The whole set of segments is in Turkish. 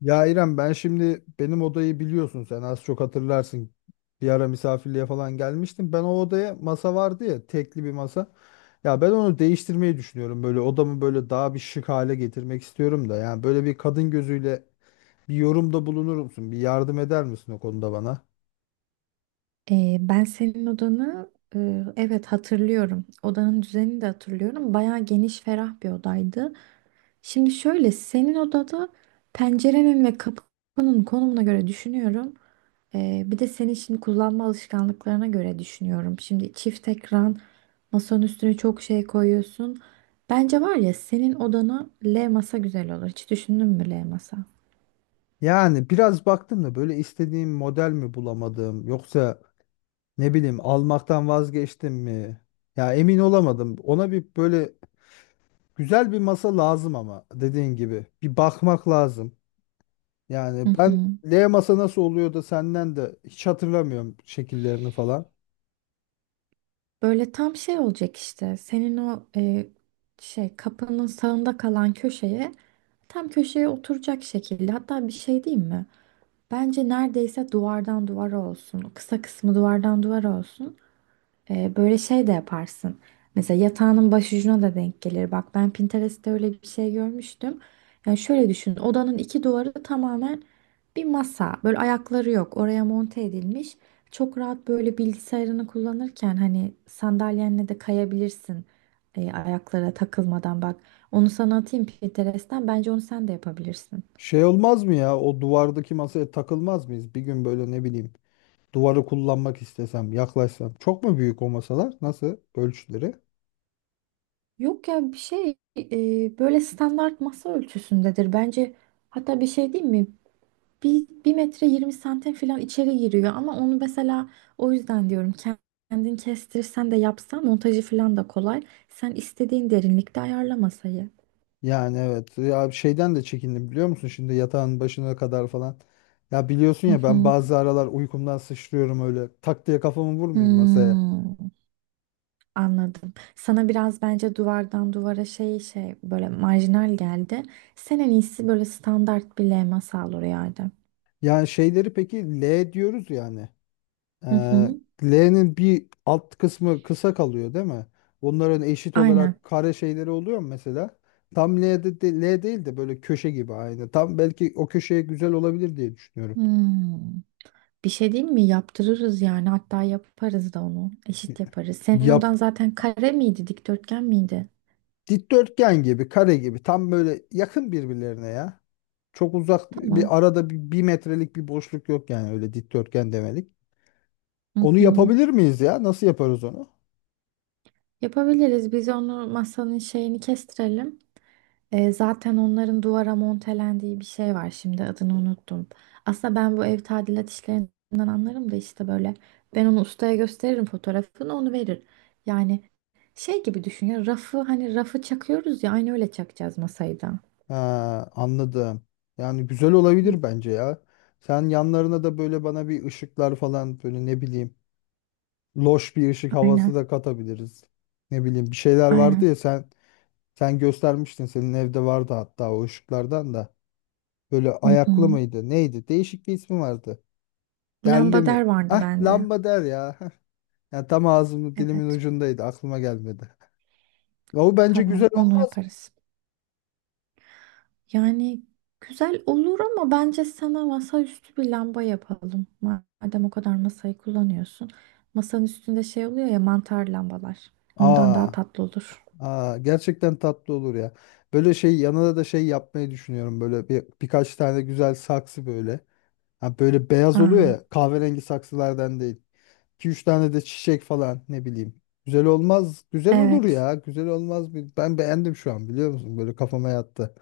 Ya İrem, ben şimdi benim odayı biliyorsun, sen az çok hatırlarsın. Bir ara misafirliğe falan gelmiştim. Ben o odaya masa vardı ya, tekli bir masa. Ya ben onu değiştirmeyi düşünüyorum. Böyle odamı böyle daha bir şık hale getirmek istiyorum da. Yani böyle bir kadın gözüyle bir yorumda bulunur musun? Bir yardım eder misin o konuda bana? Ben senin odanı evet hatırlıyorum. Odanın düzenini de hatırlıyorum. Bayağı geniş, ferah bir odaydı. Şimdi şöyle senin odada pencerenin ve kapının konumuna göre düşünüyorum. Bir de senin şimdi kullanma alışkanlıklarına göre düşünüyorum. Şimdi çift ekran, masanın üstüne çok şey koyuyorsun. Bence var ya senin odana L masa güzel olur. Hiç düşündün mü L masa? Yani biraz baktım da böyle istediğim model mi bulamadım yoksa ne bileyim almaktan vazgeçtim mi? Ya emin olamadım. Ona bir böyle güzel bir masa lazım ama dediğin gibi bir bakmak lazım. Hı Yani ben hı. L masa nasıl oluyor da senden de hiç hatırlamıyorum şekillerini falan. Böyle tam şey olacak işte. Senin o şey kapının sağında kalan köşeye tam köşeye oturacak şekilde. Hatta bir şey diyeyim mi? Bence neredeyse duvardan duvara olsun. Kısa kısmı duvardan duvara olsun. Böyle şey de yaparsın. Mesela yatağının başucuna da denk gelir. Bak ben Pinterest'te öyle bir şey görmüştüm. Yani şöyle düşün. Odanın iki duvarı tamamen bir masa. Böyle ayakları yok. Oraya monte edilmiş. Çok rahat böyle bilgisayarını kullanırken hani sandalyenle de kayabilirsin. Ayaklara takılmadan bak. Onu sana atayım Pinterest'ten. Bence onu sen de yapabilirsin. Şey olmaz mı ya, o duvardaki masaya takılmaz mıyız? Bir gün böyle ne bileyim duvarı kullanmak istesem, yaklaşsam. Çok mu büyük o masalar? Nasıl ölçüleri? Yok ya bir şey böyle standart masa ölçüsündedir. Bence hatta bir şey değil mi? Bir metre 20 santim falan içeri giriyor ama onu mesela o yüzden diyorum kendin kestirirsen de yapsan montajı falan da kolay. Sen istediğin derinlikte ayarla masayı. Yani evet. Ya şeyden de çekindim biliyor musun? Şimdi yatağın başına kadar falan. Ya biliyorsun Hı ya, ben hı. bazı aralar uykumdan sıçrıyorum öyle. Tak diye kafamı vurmayayım masaya. Hmm, Anladım. Sana biraz bence duvardan duvara şey böyle marjinal geldi. Sen en iyisi böyle standart bir levha sal oraya Adem. Yani şeyleri peki L diyoruz yani. Hı Ee, hı. L'nin bir alt kısmı kısa kalıyor değil mi? Bunların eşit Aynen. olarak kare şeyleri oluyor mu mesela? Tam L'de de, L değil de böyle köşe gibi aynı. Tam belki o köşeye güzel olabilir diye düşünüyorum. Hmm. Bir şey değil mi? Yaptırırız yani. Hatta yaparız da onu. Eşit yaparız. Senin Yap, odan zaten kare miydi, dikdörtgen miydi? dikdörtgen gibi, kare gibi. Tam böyle yakın birbirlerine ya. Çok uzak Tamam. bir arada bir metrelik bir boşluk yok yani, öyle dikdörtgen demelik. Hı Onu hı. yapabilir miyiz ya? Nasıl yaparız onu? Yapabiliriz. Biz onu masanın şeyini kestirelim. Zaten onların duvara montelendiği bir şey var şimdi. Adını unuttum. Aslında ben bu ev tadilat işlerinden anlarım da işte böyle. Ben onu ustaya gösteririm fotoğrafını onu verir. Yani şey gibi düşün ya rafı hani rafı çakıyoruz ya aynı öyle çakacağız masayı da. Ha, anladım. Yani güzel Hı. olabilir bence ya. Sen yanlarına da böyle bana bir ışıklar falan, böyle ne bileyim loş bir ışık havası Aynen. da katabiliriz. Ne bileyim bir şeyler vardı ya, Aynen. sen göstermiştin, senin evde vardı hatta o ışıklardan da. Böyle Hı ayaklı hı. mıydı? Neydi? Değişik bir ismi vardı. Derli mi? Lambader vardı Ah, bende. lambader ya. Ya tam ağzımın, dilimin Evet. ucundaydı. Aklıma gelmedi. Ya o bence Tamam, güzel onu olmaz mı? yaparız. Yani güzel olur ama bence sana masaüstü bir lamba yapalım. Madem o kadar masayı kullanıyorsun. Masanın üstünde şey oluyor ya mantar lambalar. Ondan Aa, daha tatlı olur. Gerçekten tatlı olur ya. Böyle şey yanına da şey yapmayı düşünüyorum. Böyle birkaç tane güzel saksı böyle. Ha, böyle beyaz oluyor Aa, ya, kahverengi saksılardan değil. iki üç tane de çiçek falan, ne bileyim. Güzel olmaz. Güzel olur evet. ya. Güzel olmaz mı? Ben beğendim şu an, biliyor musun? Böyle kafama yattı.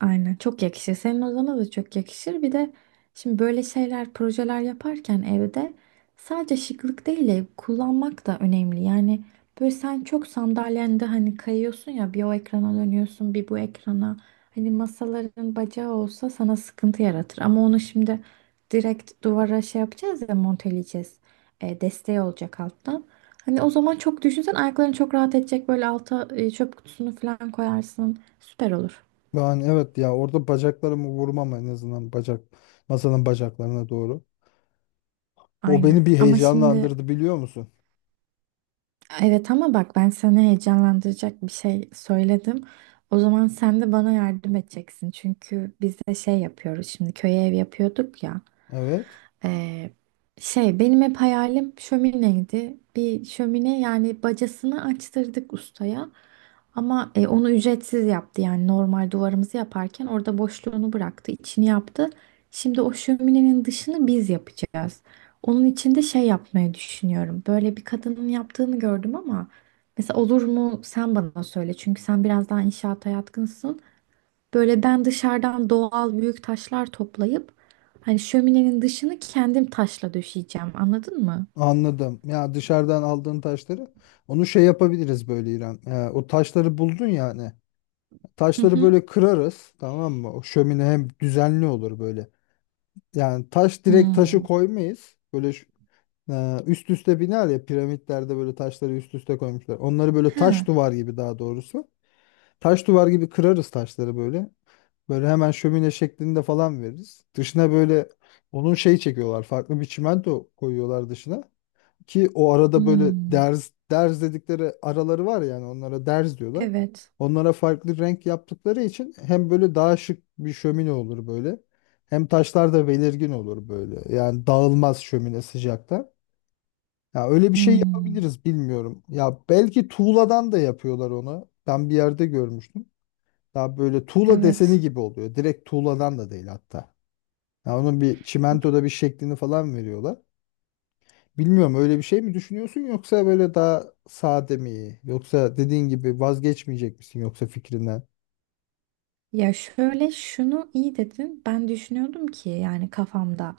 Aynen çok yakışır. Senin odana da çok yakışır. Bir de şimdi böyle şeyler, projeler yaparken evde sadece şıklık değil de kullanmak da önemli. Yani böyle sen çok sandalyende hani kayıyorsun ya bir o ekrana dönüyorsun bir bu ekrana. Hani masaların bacağı olsa sana sıkıntı yaratır. Ama onu şimdi direkt duvara şey yapacağız ya monteleyeceğiz. Desteği olacak alttan. Hani o zaman çok düşünsen ayakların çok rahat edecek böyle alta çöp kutusunu falan koyarsın. Süper olur. Ben evet ya, orada bacaklarımı vurmam en azından, bacak masanın bacaklarına doğru. O Aynen. beni bir Ama şimdi heyecanlandırdı, biliyor musun? evet, ama bak ben sana heyecanlandıracak bir şey söyledim. O zaman sen de bana yardım edeceksin. Çünkü biz de şey yapıyoruz. Şimdi köye ev yapıyorduk ya. Evet, Ee, Şey benim hep hayalim şömineydi. Bir şömine yani bacasını açtırdık ustaya. Ama onu ücretsiz yaptı yani normal duvarımızı yaparken orada boşluğunu bıraktı, içini yaptı. Şimdi o şöminenin dışını biz yapacağız. Onun için de şey yapmayı düşünüyorum. Böyle bir kadının yaptığını gördüm ama mesela olur mu sen bana söyle. Çünkü sen biraz daha inşaata yatkınsın. Böyle ben dışarıdan doğal büyük taşlar toplayıp hani şöminenin dışını kendim taşla döşeyeceğim. Anladın mı? anladım. Ya dışarıdan aldığın taşları onu şey yapabiliriz böyle İrem. O taşları buldun yani. Hı Taşları hı. böyle kırarız, tamam mı? O şömine hem düzenli olur böyle. Yani taş, direkt taşı Hmm. koymayız. Böyle üst üste biner ya, piramitlerde böyle taşları üst üste koymuşlar. Onları böyle taş Ha. duvar gibi, daha doğrusu taş duvar gibi kırarız taşları böyle. Böyle hemen şömine şeklinde falan veririz. Dışına böyle onun şey çekiyorlar. Farklı bir çimento koyuyorlar dışına. Ki o arada böyle Hmm. derz dedikleri araları var, yani onlara derz diyorlar. Evet. Onlara farklı renk yaptıkları için hem böyle daha şık bir şömine olur böyle. Hem taşlar da belirgin olur böyle. Yani dağılmaz şömine sıcakta. Ya öyle bir şey Hmm. yapabiliriz, bilmiyorum. Ya belki tuğladan da yapıyorlar onu. Ben bir yerde görmüştüm. Daha böyle tuğla deseni Evet. gibi oluyor. Direkt tuğladan da değil hatta. Ya onun bir çimentoda bir şeklini falan veriyorlar. Bilmiyorum, öyle bir şey mi düşünüyorsun, yoksa böyle daha sade mi, yoksa dediğin gibi vazgeçmeyecek misin yoksa fikrinden? Ya şöyle şunu iyi dedin. Ben düşünüyordum ki yani kafamda.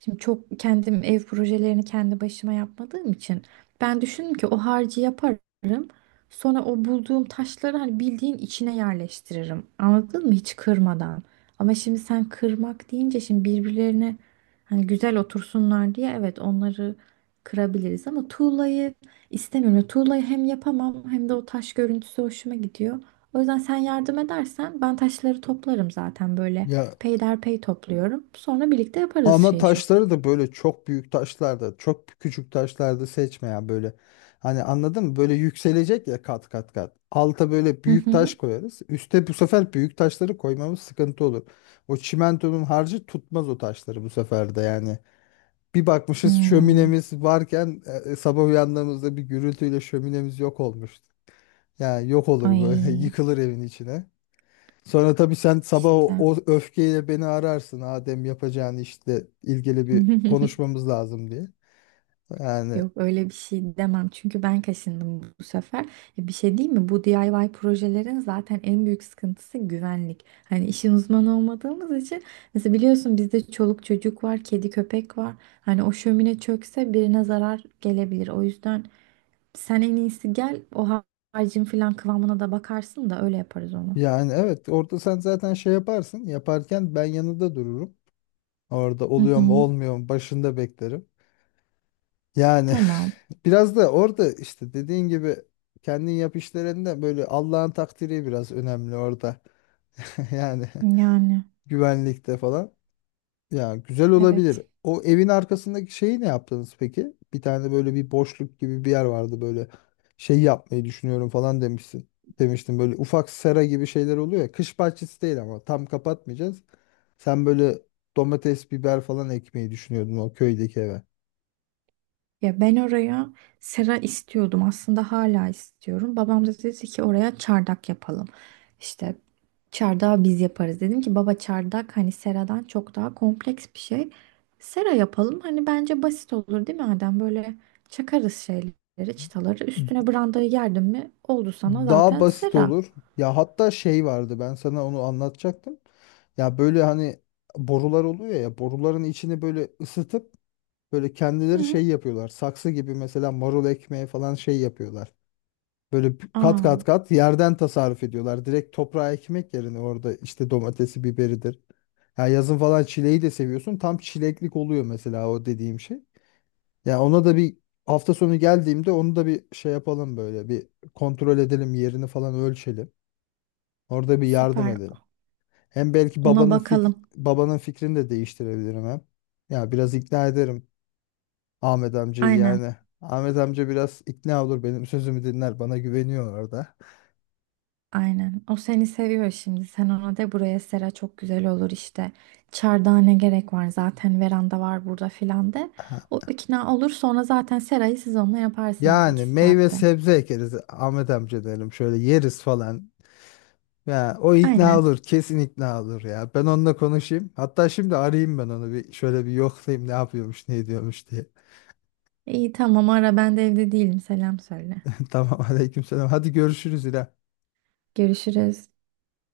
Şimdi çok kendim ev projelerini kendi başıma yapmadığım için ben düşündüm ki o harcı yaparım. Sonra o bulduğum taşları hani bildiğin içine yerleştiririm. Anladın mı? Hiç kırmadan. Ama şimdi sen kırmak deyince şimdi birbirlerine hani güzel otursunlar diye evet onları kırabiliriz ama tuğlayı istemiyorum. Tuğlayı hem yapamam hem de o taş görüntüsü hoşuma gidiyor. O yüzden sen yardım edersen ben taşları toplarım zaten böyle Ya peyderpey topluyorum. Sonra birlikte yaparız ama şeyi şömineyi. taşları da böyle çok büyük taşlarda, çok küçük taşlarda seçme ya böyle. Hani anladın mı? Böyle yükselecek ya, kat kat kat. Alta böyle Hı büyük taş hı. koyarız. Üste bu sefer büyük taşları koymamız sıkıntı olur. O çimentonun harcı tutmaz o taşları bu sefer de yani. Bir bakmışız Hmm. şöminemiz varken, sabah uyandığımızda bir gürültüyle şöminemiz yok olmuştu. Yani yok olur böyle, Ay yıkılır evin içine. Sonra tabii sen sabah o, işte. o öfkeyle beni ararsın, Adem yapacağını işte, ilgili bir konuşmamız lazım diye. Yani Yok öyle bir şey demem çünkü ben kaşındım bu sefer. Bir şey değil mi? Bu DIY projelerin zaten en büyük sıkıntısı güvenlik. Hani işin uzmanı olmadığımız için mesela biliyorsun bizde çoluk çocuk var, kedi köpek var. Hani o şömine çökse birine zarar gelebilir. O yüzden sen en iyisi gel o harcın filan kıvamına da bakarsın da öyle yaparız onu. yani evet, orada sen zaten şey yaparsın, yaparken ben yanında dururum. Orada Hı oluyor mu hı. olmuyor mu, başında beklerim. Yani Tamam. biraz da orada işte dediğin gibi, kendin yap işlerinde böyle Allah'ın takdiri biraz önemli orada. Yani Yani güvenlikte falan. Ya güzel evet. olabilir. O evin arkasındaki şeyi ne yaptınız peki? Bir tane böyle bir boşluk gibi bir yer vardı böyle, şey yapmayı düşünüyorum falan demişsin. Demiştim böyle ufak sera gibi şeyler oluyor ya. Kış bahçesi değil ama tam kapatmayacağız. Sen böyle domates, biber falan ekmeyi düşünüyordun o köydeki eve. Ya ben oraya sera istiyordum. Aslında hala istiyorum. Babam da dedi ki oraya çardak yapalım. İşte çardağı biz yaparız. Dedim ki baba çardak hani seradan çok daha kompleks bir şey. Sera yapalım. Hani bence basit olur değil mi Adem? Böyle çakarız şeyleri, çıtaları. Üstüne brandayı gerdin mi oldu sana Daha zaten basit sera. olur. Ya hatta şey vardı, ben sana onu anlatacaktım. Ya böyle hani borular oluyor ya, boruların içini böyle ısıtıp böyle kendileri Hı. şey yapıyorlar. Saksı gibi mesela, marul ekmeği falan şey yapıyorlar. Böyle kat Aa. kat kat yerden tasarruf ediyorlar. Direkt toprağa ekmek yerine orada işte domatesi, biberidir. Ya yazın falan çileği de seviyorsun. Tam çileklik oluyor mesela o dediğim şey. Ya ona da bir hafta sonu geldiğimde onu da bir şey yapalım böyle. Bir kontrol edelim, yerini falan ölçelim. Orada bir yardım Süper. edelim. Hem belki Ona bakalım. babanın fikrini de değiştirebilirim hem. Ya biraz ikna ederim Ahmet amcayı Aynen. yani. Ahmet amca biraz ikna olur, benim sözümü dinler, bana güveniyor orada. Aynen. O seni seviyor şimdi. Sen ona de buraya sera çok güzel olur işte. Çardağa ne gerek var zaten veranda var burada filan de. Ha, O ikna olur sonra zaten serayı siz onunla yaparsınız iki yani meyve saatte. sebze ekeriz Ahmet amca derim, şöyle yeriz falan. Ya o ikna Aynen. olur, kesin ikna olur ya. Ben onunla konuşayım. Hatta şimdi arayayım ben onu, bir şöyle bir yoklayayım ne yapıyormuş, ne ediyormuş diye. İyi tamam ara ben de evde değilim selam söyle. Tamam, aleykümselam. Hadi görüşürüz İrem. Görüşürüz.